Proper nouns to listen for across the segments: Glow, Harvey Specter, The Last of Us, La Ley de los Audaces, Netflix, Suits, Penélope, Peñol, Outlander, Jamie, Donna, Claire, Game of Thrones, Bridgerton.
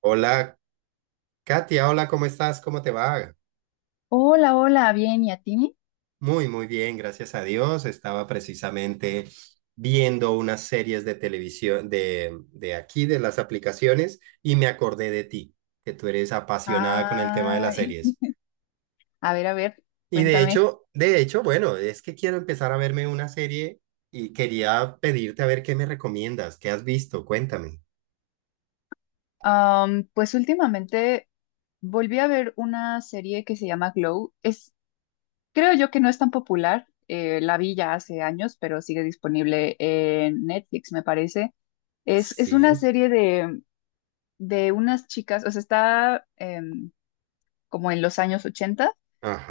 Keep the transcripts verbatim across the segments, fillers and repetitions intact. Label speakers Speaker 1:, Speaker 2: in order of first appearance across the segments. Speaker 1: Hola, Katia, hola, ¿cómo estás? ¿Cómo te va?
Speaker 2: Hola, hola, bien, ¿y a ti?
Speaker 1: Muy, muy bien, gracias a Dios. Estaba precisamente viendo unas series de televisión de, de aquí, de las aplicaciones, y me acordé de ti, que tú eres apasionada con el tema de las
Speaker 2: Ay,
Speaker 1: series.
Speaker 2: a ver, a ver,
Speaker 1: Y de
Speaker 2: cuéntame.
Speaker 1: hecho, de hecho, bueno, es que quiero empezar a verme una serie y quería pedirte a ver qué me recomiendas, qué has visto, cuéntame.
Speaker 2: Am, pues últimamente volví a ver una serie que se llama Glow. Es, creo yo que no es tan popular, eh, la vi ya hace años, pero sigue disponible en Netflix, me parece. Es, es una
Speaker 1: Sí,
Speaker 2: serie de, de unas chicas, o sea, está em, como en los años ochenta.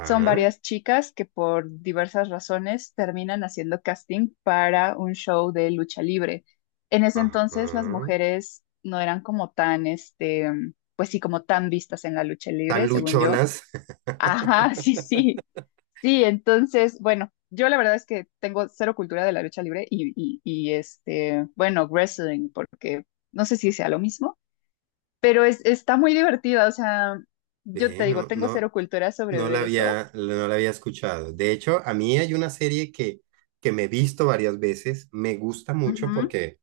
Speaker 2: Son varias chicas que por diversas razones terminan haciendo casting para un show de lucha libre. En ese entonces las
Speaker 1: ajá.
Speaker 2: mujeres no eran como tan, este, mm, pues sí, como tan vistas en la lucha
Speaker 1: Tan
Speaker 2: libre, según yo.
Speaker 1: luchonas.
Speaker 2: Ajá, sí, sí. Sí, entonces, bueno, yo la verdad es que tengo cero cultura de la lucha libre y, y, y, este, bueno, wrestling, porque no sé si sea lo mismo, pero es, está muy divertida, o sea, yo te
Speaker 1: Bien,
Speaker 2: digo,
Speaker 1: no,
Speaker 2: tengo
Speaker 1: no.
Speaker 2: cero cultura sobre
Speaker 1: No la
Speaker 2: ver eso.
Speaker 1: había, no la había escuchado. De hecho, a mí hay una serie que, que me he visto varias veces, me gusta mucho porque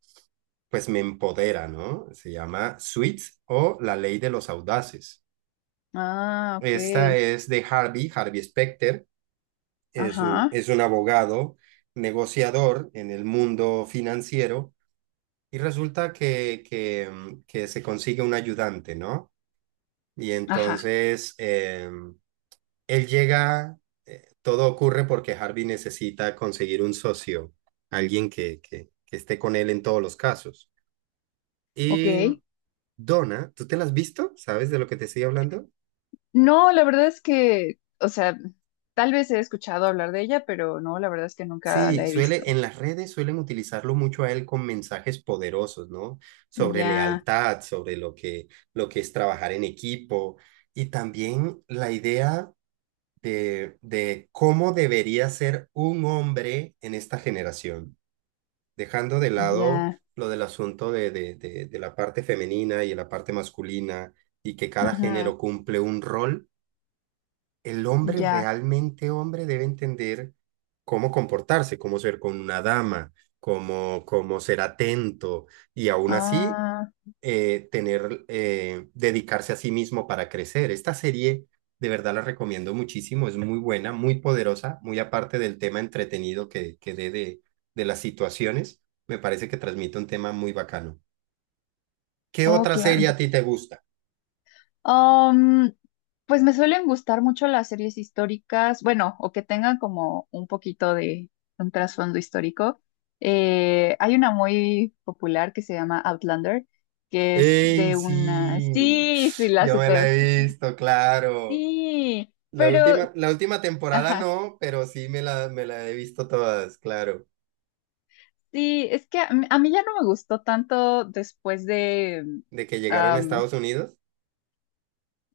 Speaker 1: pues me empodera, ¿no? Se llama Suits o La Ley de los Audaces.
Speaker 2: Ah, ok.
Speaker 1: Esta es de Harvey, Harvey Specter, es un,
Speaker 2: Ajá,
Speaker 1: es un abogado, negociador en el mundo financiero y resulta que, que, mm, que se consigue un ayudante, ¿no? Y
Speaker 2: ajá,
Speaker 1: entonces... em, Él llega, eh, todo ocurre porque Harvey necesita conseguir un socio, alguien que, que, que esté con él en todos los casos.
Speaker 2: ok.
Speaker 1: Y Donna, ¿tú te la has visto? ¿Sabes de lo que te estoy hablando?
Speaker 2: No, la verdad es que, o sea, tal vez he escuchado hablar de ella, pero no, la verdad es que nunca
Speaker 1: Sí,
Speaker 2: la he visto.
Speaker 1: suele, en las redes suelen utilizarlo mucho a él con mensajes poderosos, ¿no? Sobre
Speaker 2: Ya,
Speaker 1: lealtad, sobre lo que, lo que es trabajar en equipo y también la idea de, de cómo debería ser un hombre en esta generación, dejando de lado
Speaker 2: ya,
Speaker 1: lo del asunto de, de, de, de la parte femenina y de la parte masculina, y que cada
Speaker 2: ajá,
Speaker 1: género cumple un rol, el hombre
Speaker 2: ya.
Speaker 1: realmente hombre debe entender cómo comportarse, cómo ser con una dama, cómo, cómo ser atento y aún así
Speaker 2: Ah,
Speaker 1: eh, tener, eh, dedicarse a sí mismo para crecer. Esta serie, de verdad, la recomiendo muchísimo, es muy buena, muy poderosa, muy aparte del tema entretenido que, que dé de, de las situaciones, me parece que transmite un tema muy bacano. ¿Qué
Speaker 2: oh,
Speaker 1: otra
Speaker 2: claro.
Speaker 1: serie a ti te gusta?
Speaker 2: Um, pues me suelen gustar mucho las series históricas, bueno, o que tengan como un poquito de un trasfondo histórico. Eh, hay una muy popular que se llama Outlander, que es
Speaker 1: ¡Ey,
Speaker 2: de una...
Speaker 1: sí!
Speaker 2: Sí, sí, la
Speaker 1: Yo me la
Speaker 2: super...
Speaker 1: he visto, claro.
Speaker 2: Sí,
Speaker 1: La
Speaker 2: pero...
Speaker 1: última, la última temporada
Speaker 2: Ajá,
Speaker 1: no, pero sí me la, me la he visto todas, claro.
Speaker 2: sí, es que a, mí a mí ya no me gustó tanto después de...
Speaker 1: De que llegaron a Estados Unidos.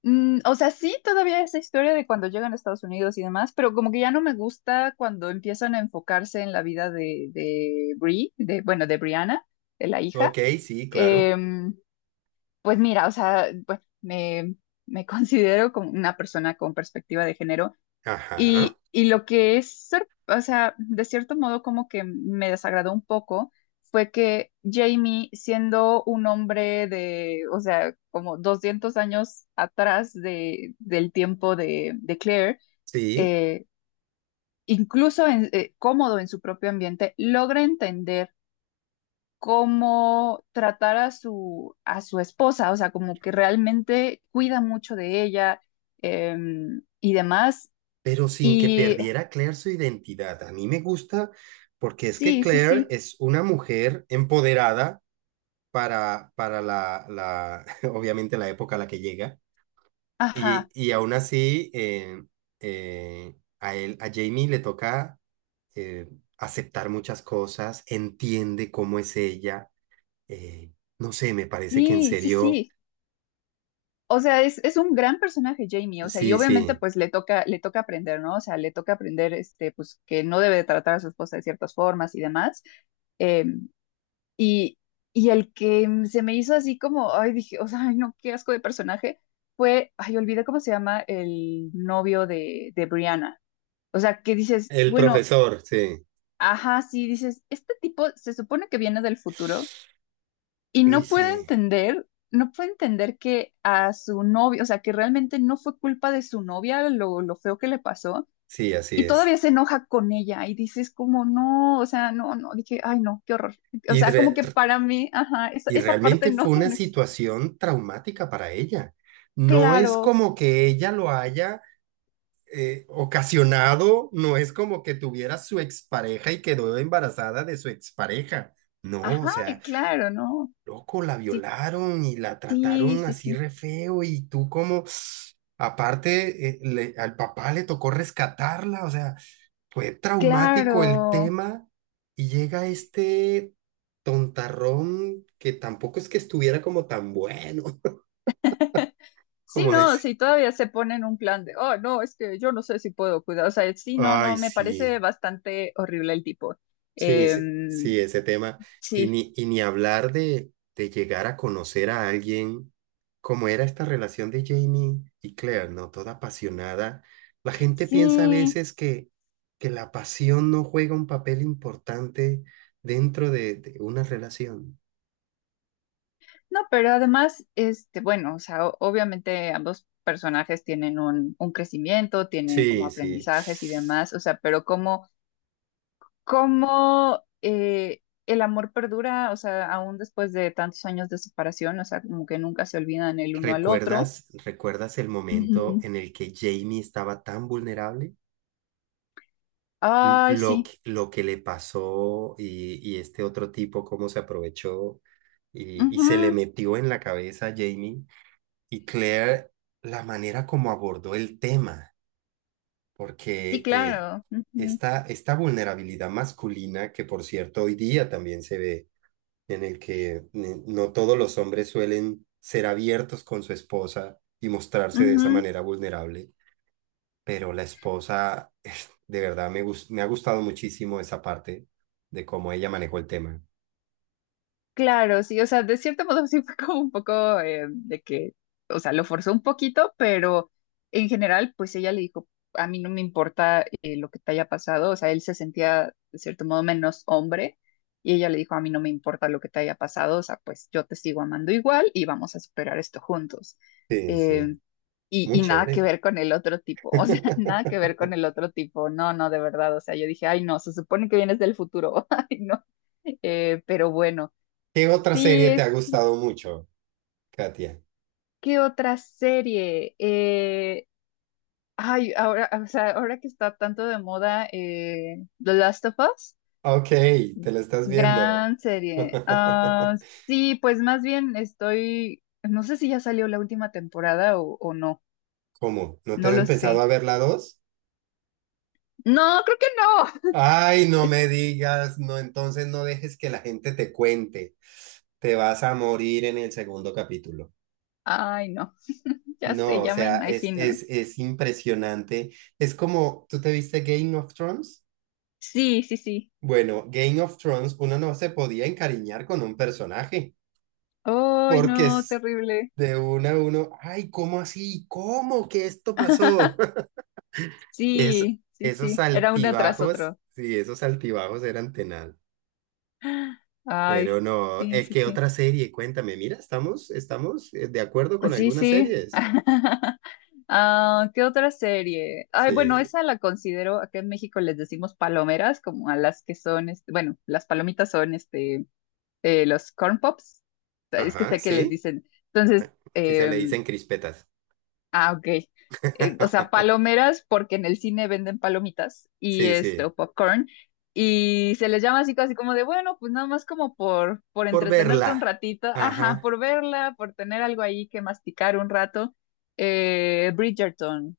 Speaker 2: Mm, o sea, sí, todavía esa historia de cuando llegan a Estados Unidos y demás, pero como que ya no me gusta cuando empiezan a enfocarse en la vida de, de Brie, de, bueno, de Brianna, de la
Speaker 1: Ok,
Speaker 2: hija.
Speaker 1: sí, claro.
Speaker 2: Em, pues mira, o sea, bueno, me, me considero como una persona con perspectiva de género
Speaker 1: Ajá,
Speaker 2: y, y lo que es, sor- o sea, de cierto modo como que me desagradó un poco fue que Jamie, siendo un hombre de, o sea, como doscientos años atrás de, del tiempo de, de Claire,
Speaker 1: sí.
Speaker 2: eh, incluso en- eh, cómodo en su propio ambiente, logra entender cómo tratar a su, a su esposa, o sea, como que realmente cuida mucho de ella em, y demás.
Speaker 1: Pero sin que
Speaker 2: Y
Speaker 1: perdiera Claire su identidad. A mí me gusta porque es que
Speaker 2: sí, sí,
Speaker 1: Claire
Speaker 2: sí.
Speaker 1: es una mujer empoderada para, para la, la, obviamente la época a la que llega, y,
Speaker 2: Ajá,
Speaker 1: y aún así eh, eh, a él, a Jamie le toca eh, aceptar muchas cosas, entiende cómo es ella, eh, no sé, me parece que en
Speaker 2: sí, sí,
Speaker 1: serio,
Speaker 2: sí. O sea, es, es un gran personaje Jamie, o sea, y
Speaker 1: sí,
Speaker 2: obviamente
Speaker 1: sí,
Speaker 2: pues le toca, le toca aprender, ¿no? O sea, le toca aprender, este, pues que no debe de tratar a su esposa de ciertas formas y demás. Eh, y, y el que mm, se me hizo así como, ay, dije, o sea, ay, no, qué asco de personaje, fue, ay, olvidé cómo se llama el novio de, de Brianna. O sea, que dices,
Speaker 1: el
Speaker 2: bueno,
Speaker 1: profesor, sí.
Speaker 2: ajá, sí, dices, este tipo se supone que viene del futuro. Y
Speaker 1: Uy,
Speaker 2: no puede
Speaker 1: sí,
Speaker 2: entender, no puede entender que a su novio, o sea, que realmente no fue culpa de su novia lo, lo feo que le pasó.
Speaker 1: sí, así
Speaker 2: Y
Speaker 1: es.
Speaker 2: todavía se enoja con ella y dices como, no, o sea, no, no, dije, ay, no, qué horror. O
Speaker 1: Y
Speaker 2: sea, como
Speaker 1: re-
Speaker 2: que para mí, ajá, esa,
Speaker 1: Y
Speaker 2: esa parte
Speaker 1: realmente fue
Speaker 2: no,
Speaker 1: una
Speaker 2: no es
Speaker 1: situación traumática para ella. No es
Speaker 2: claro,
Speaker 1: como que ella lo haya eh, ocasionado, no es como que tuviera su expareja y quedó embarazada de su expareja. No, o
Speaker 2: ajá,
Speaker 1: sea,
Speaker 2: claro, no.
Speaker 1: loco, la
Speaker 2: Sí,
Speaker 1: violaron y la
Speaker 2: sí,
Speaker 1: trataron
Speaker 2: sí,
Speaker 1: así
Speaker 2: sí,
Speaker 1: re feo y tú como, aparte, eh, le- al papá le tocó rescatarla, o sea, fue traumático el
Speaker 2: claro.
Speaker 1: tema y llega este tontarrón que tampoco es que estuviera como tan bueno,
Speaker 2: Sí,
Speaker 1: como
Speaker 2: no,
Speaker 1: decir,
Speaker 2: si todavía se ponen un plan de, oh, no, es que yo no sé si puedo cuidar. O sea, sí, no,
Speaker 1: ay,
Speaker 2: no, me parece
Speaker 1: sí,
Speaker 2: bastante horrible el tipo.
Speaker 1: sí, sí,
Speaker 2: Em,
Speaker 1: sí, ese tema. Y
Speaker 2: sí,
Speaker 1: ni, y ni hablar de, de llegar a conocer a alguien, como era esta relación de Jamie y Claire, ¿no? Toda apasionada. La gente piensa a
Speaker 2: sí,
Speaker 1: veces que, que la pasión no juega un papel importante dentro de de una relación.
Speaker 2: no, pero además, este, bueno, o sea, o- obviamente ambos personajes tienen un, un crecimiento, tienen como
Speaker 1: Sí, sí.
Speaker 2: aprendizajes y demás, o sea, pero como, como eh, el amor perdura, o sea, aún después de tantos años de separación, o sea, como que nunca se olvidan el uno al otro.
Speaker 1: ¿Recuerdas, recuerdas el momento
Speaker 2: Ujú.
Speaker 1: en el que Jamie estaba tan vulnerable? L-
Speaker 2: Ay,
Speaker 1: Lo,
Speaker 2: sí.
Speaker 1: que- lo que le pasó y, y este otro tipo, cómo se aprovechó y, y
Speaker 2: Ujú.
Speaker 1: se le metió en la cabeza a Jamie. Y Claire, la manera como abordó el tema,
Speaker 2: Sí,
Speaker 1: porque eh,
Speaker 2: claro. Ujú,
Speaker 1: esta, esta vulnerabilidad masculina, que por cierto hoy día también se ve en el que eh, no todos los hombres suelen ser abiertos con su esposa y mostrarse de esa
Speaker 2: ujú.
Speaker 1: manera vulnerable, pero la esposa, de verdad, me, gust me ha gustado muchísimo esa parte de cómo ella manejó el tema.
Speaker 2: Claro, sí, o sea, de cierto modo sí fue como un poco eh, de que, o sea, lo forzó un poquito, pero en general, pues ella le dijo, a mí no me importa eh, lo que te haya pasado, o sea, él se sentía de cierto modo menos hombre, y ella le dijo, a mí no me importa lo que te haya pasado, o sea, pues yo te sigo amando igual y vamos a superar esto juntos.
Speaker 1: Sí, sí,
Speaker 2: em, y,
Speaker 1: muy
Speaker 2: y nada que
Speaker 1: chévere.
Speaker 2: ver con el otro tipo, o sea, nada que ver con el otro tipo, no, no, de verdad, o sea, yo dije, ay, no, se supone que vienes del futuro, ay, no. Eh, pero bueno,
Speaker 1: ¿Qué otra
Speaker 2: sí,
Speaker 1: serie te ha
Speaker 2: es,
Speaker 1: gustado mucho, Katia?
Speaker 2: ¿qué otra serie? Eh, ay, ahora, o sea, ahora que está tanto de moda eh, The Last of Us,
Speaker 1: Ok, te la estás viendo.
Speaker 2: gran serie. Ah, sí, pues más bien estoy, no sé si ya salió la última temporada o, o no,
Speaker 1: ¿Cómo? ¿No
Speaker 2: no
Speaker 1: te han
Speaker 2: lo
Speaker 1: pensado a
Speaker 2: sé.
Speaker 1: ver la dos?
Speaker 2: No, creo que no.
Speaker 1: Ay, no me digas, no, entonces no dejes que la gente te cuente. Te vas a morir en el segundo capítulo.
Speaker 2: Ay, no. Ya sé,
Speaker 1: No, o
Speaker 2: ya me
Speaker 1: sea, es,
Speaker 2: imagino.
Speaker 1: es, es impresionante. Es como, ¿tú te viste Game of Thrones?
Speaker 2: Sí, sí, sí.
Speaker 1: Bueno, Game of Thrones, uno no se podía encariñar con un personaje,
Speaker 2: ¡Ay,
Speaker 1: porque
Speaker 2: no!
Speaker 1: es
Speaker 2: Terrible.
Speaker 1: de uno a uno, ay, ¿cómo así? ¿Cómo que esto pasó? Es,
Speaker 2: Sí, sí,
Speaker 1: esos
Speaker 2: sí. Era uno tras
Speaker 1: altibajos,
Speaker 2: otro.
Speaker 1: sí, esos altibajos eran tenaz. Pero
Speaker 2: Ay,
Speaker 1: no,
Speaker 2: sí,
Speaker 1: eh,
Speaker 2: sí,
Speaker 1: ¿qué
Speaker 2: sí.
Speaker 1: otra serie? Cuéntame, mira, estamos, estamos eh, de acuerdo con
Speaker 2: Sí,
Speaker 1: algunas
Speaker 2: sí.
Speaker 1: series.
Speaker 2: Ah, ¿qué otra serie? Ay,
Speaker 1: Sí,
Speaker 2: bueno, esa la considero, acá en México les decimos palomeras, como a las que son, este, bueno, las palomitas son este, eh, los corn pops. O sea, es que
Speaker 1: ajá,
Speaker 2: sé que les
Speaker 1: sí.
Speaker 2: dicen. Entonces,
Speaker 1: Ah, quizá le
Speaker 2: em,
Speaker 1: dicen crispetas.
Speaker 2: Ah, ok. Eh, o sea, palomeras porque en el cine venden palomitas y
Speaker 1: Sí,
Speaker 2: este,
Speaker 1: sí.
Speaker 2: o popcorn. Y se les llama así casi como de, bueno, pues nada más como por, por
Speaker 1: Por
Speaker 2: entretenerte
Speaker 1: verla.
Speaker 2: un ratito, ajá,
Speaker 1: Ajá.
Speaker 2: por verla, por tener algo ahí que masticar un rato. Eh, Bridgerton.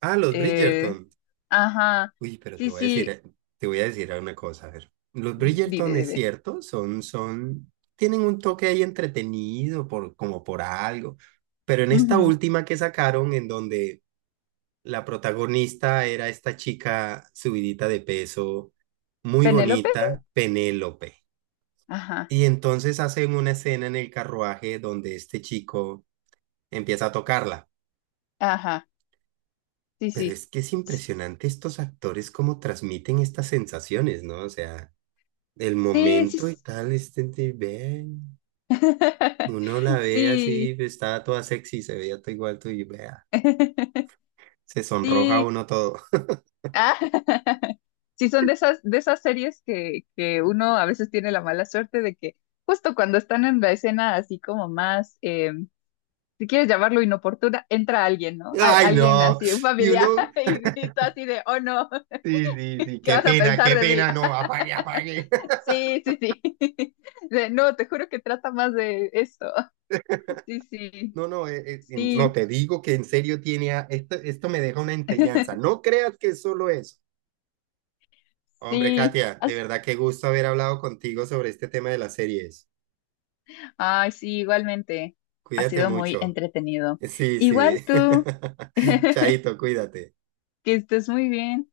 Speaker 1: Ah, los
Speaker 2: Eh,
Speaker 1: Bridgerton.
Speaker 2: ajá.
Speaker 1: Uy, pero te
Speaker 2: Sí,
Speaker 1: voy a decir,
Speaker 2: sí.
Speaker 1: eh, te voy a decir una cosa. A ver. Los Bridgerton
Speaker 2: Dime,
Speaker 1: es
Speaker 2: dime.
Speaker 1: cierto, son, son, tienen un toque ahí entretenido por, como por algo. Pero en esta
Speaker 2: Ujú.
Speaker 1: última que sacaron, en donde la protagonista era esta chica subidita de peso, muy
Speaker 2: Penélope.
Speaker 1: bonita, Penélope.
Speaker 2: Ajá,
Speaker 1: Y entonces hacen una escena en el carruaje donde este chico empieza a tocarla.
Speaker 2: ajá. Sí,
Speaker 1: Pero
Speaker 2: sí.
Speaker 1: es que es impresionante estos actores cómo transmiten estas sensaciones, ¿no? O sea, el
Speaker 2: Sí, sí.
Speaker 1: momento y tal, este, de- ve,
Speaker 2: Sí.
Speaker 1: uno la ve así,
Speaker 2: Sí.
Speaker 1: está toda sexy, se veía todo igual, tú y vea, se sonroja
Speaker 2: Sí.
Speaker 1: uno todo.
Speaker 2: Ah, sí, son de esas, de esas series que, que uno a veces tiene la mala suerte de que justo cuando están en la escena así como más, eh, si quieres llamarlo inoportuna, entra alguien, ¿no? Al-
Speaker 1: ¡Ay,
Speaker 2: alguien
Speaker 1: no!
Speaker 2: así, un
Speaker 1: Y
Speaker 2: familiar,
Speaker 1: uno,
Speaker 2: y, y tú así de, oh no,
Speaker 1: sí, sí, sí,
Speaker 2: ¿qué
Speaker 1: qué
Speaker 2: vas a
Speaker 1: pena,
Speaker 2: pensar
Speaker 1: qué
Speaker 2: de mí?
Speaker 1: pena, no, apague, apague.
Speaker 2: Sí, sí, sí. De, no, te juro que trata más de esto. Sí, sí,
Speaker 1: No, no, eh, eh, en- no,
Speaker 2: sí,
Speaker 1: te digo que en serio tiene, a- esto, esto me deja una enseñanza. No creas que es solo eso. Hombre,
Speaker 2: sí.
Speaker 1: Katia, de
Speaker 2: Has-
Speaker 1: verdad qué gusto haber hablado contigo sobre este tema de las series.
Speaker 2: Ay, sí, igualmente. Ha
Speaker 1: Cuídate
Speaker 2: sido muy
Speaker 1: mucho.
Speaker 2: entretenido.
Speaker 1: Sí,
Speaker 2: Igual
Speaker 1: sí.
Speaker 2: tú.
Speaker 1: Chaito, cuídate.
Speaker 2: Que estés muy bien.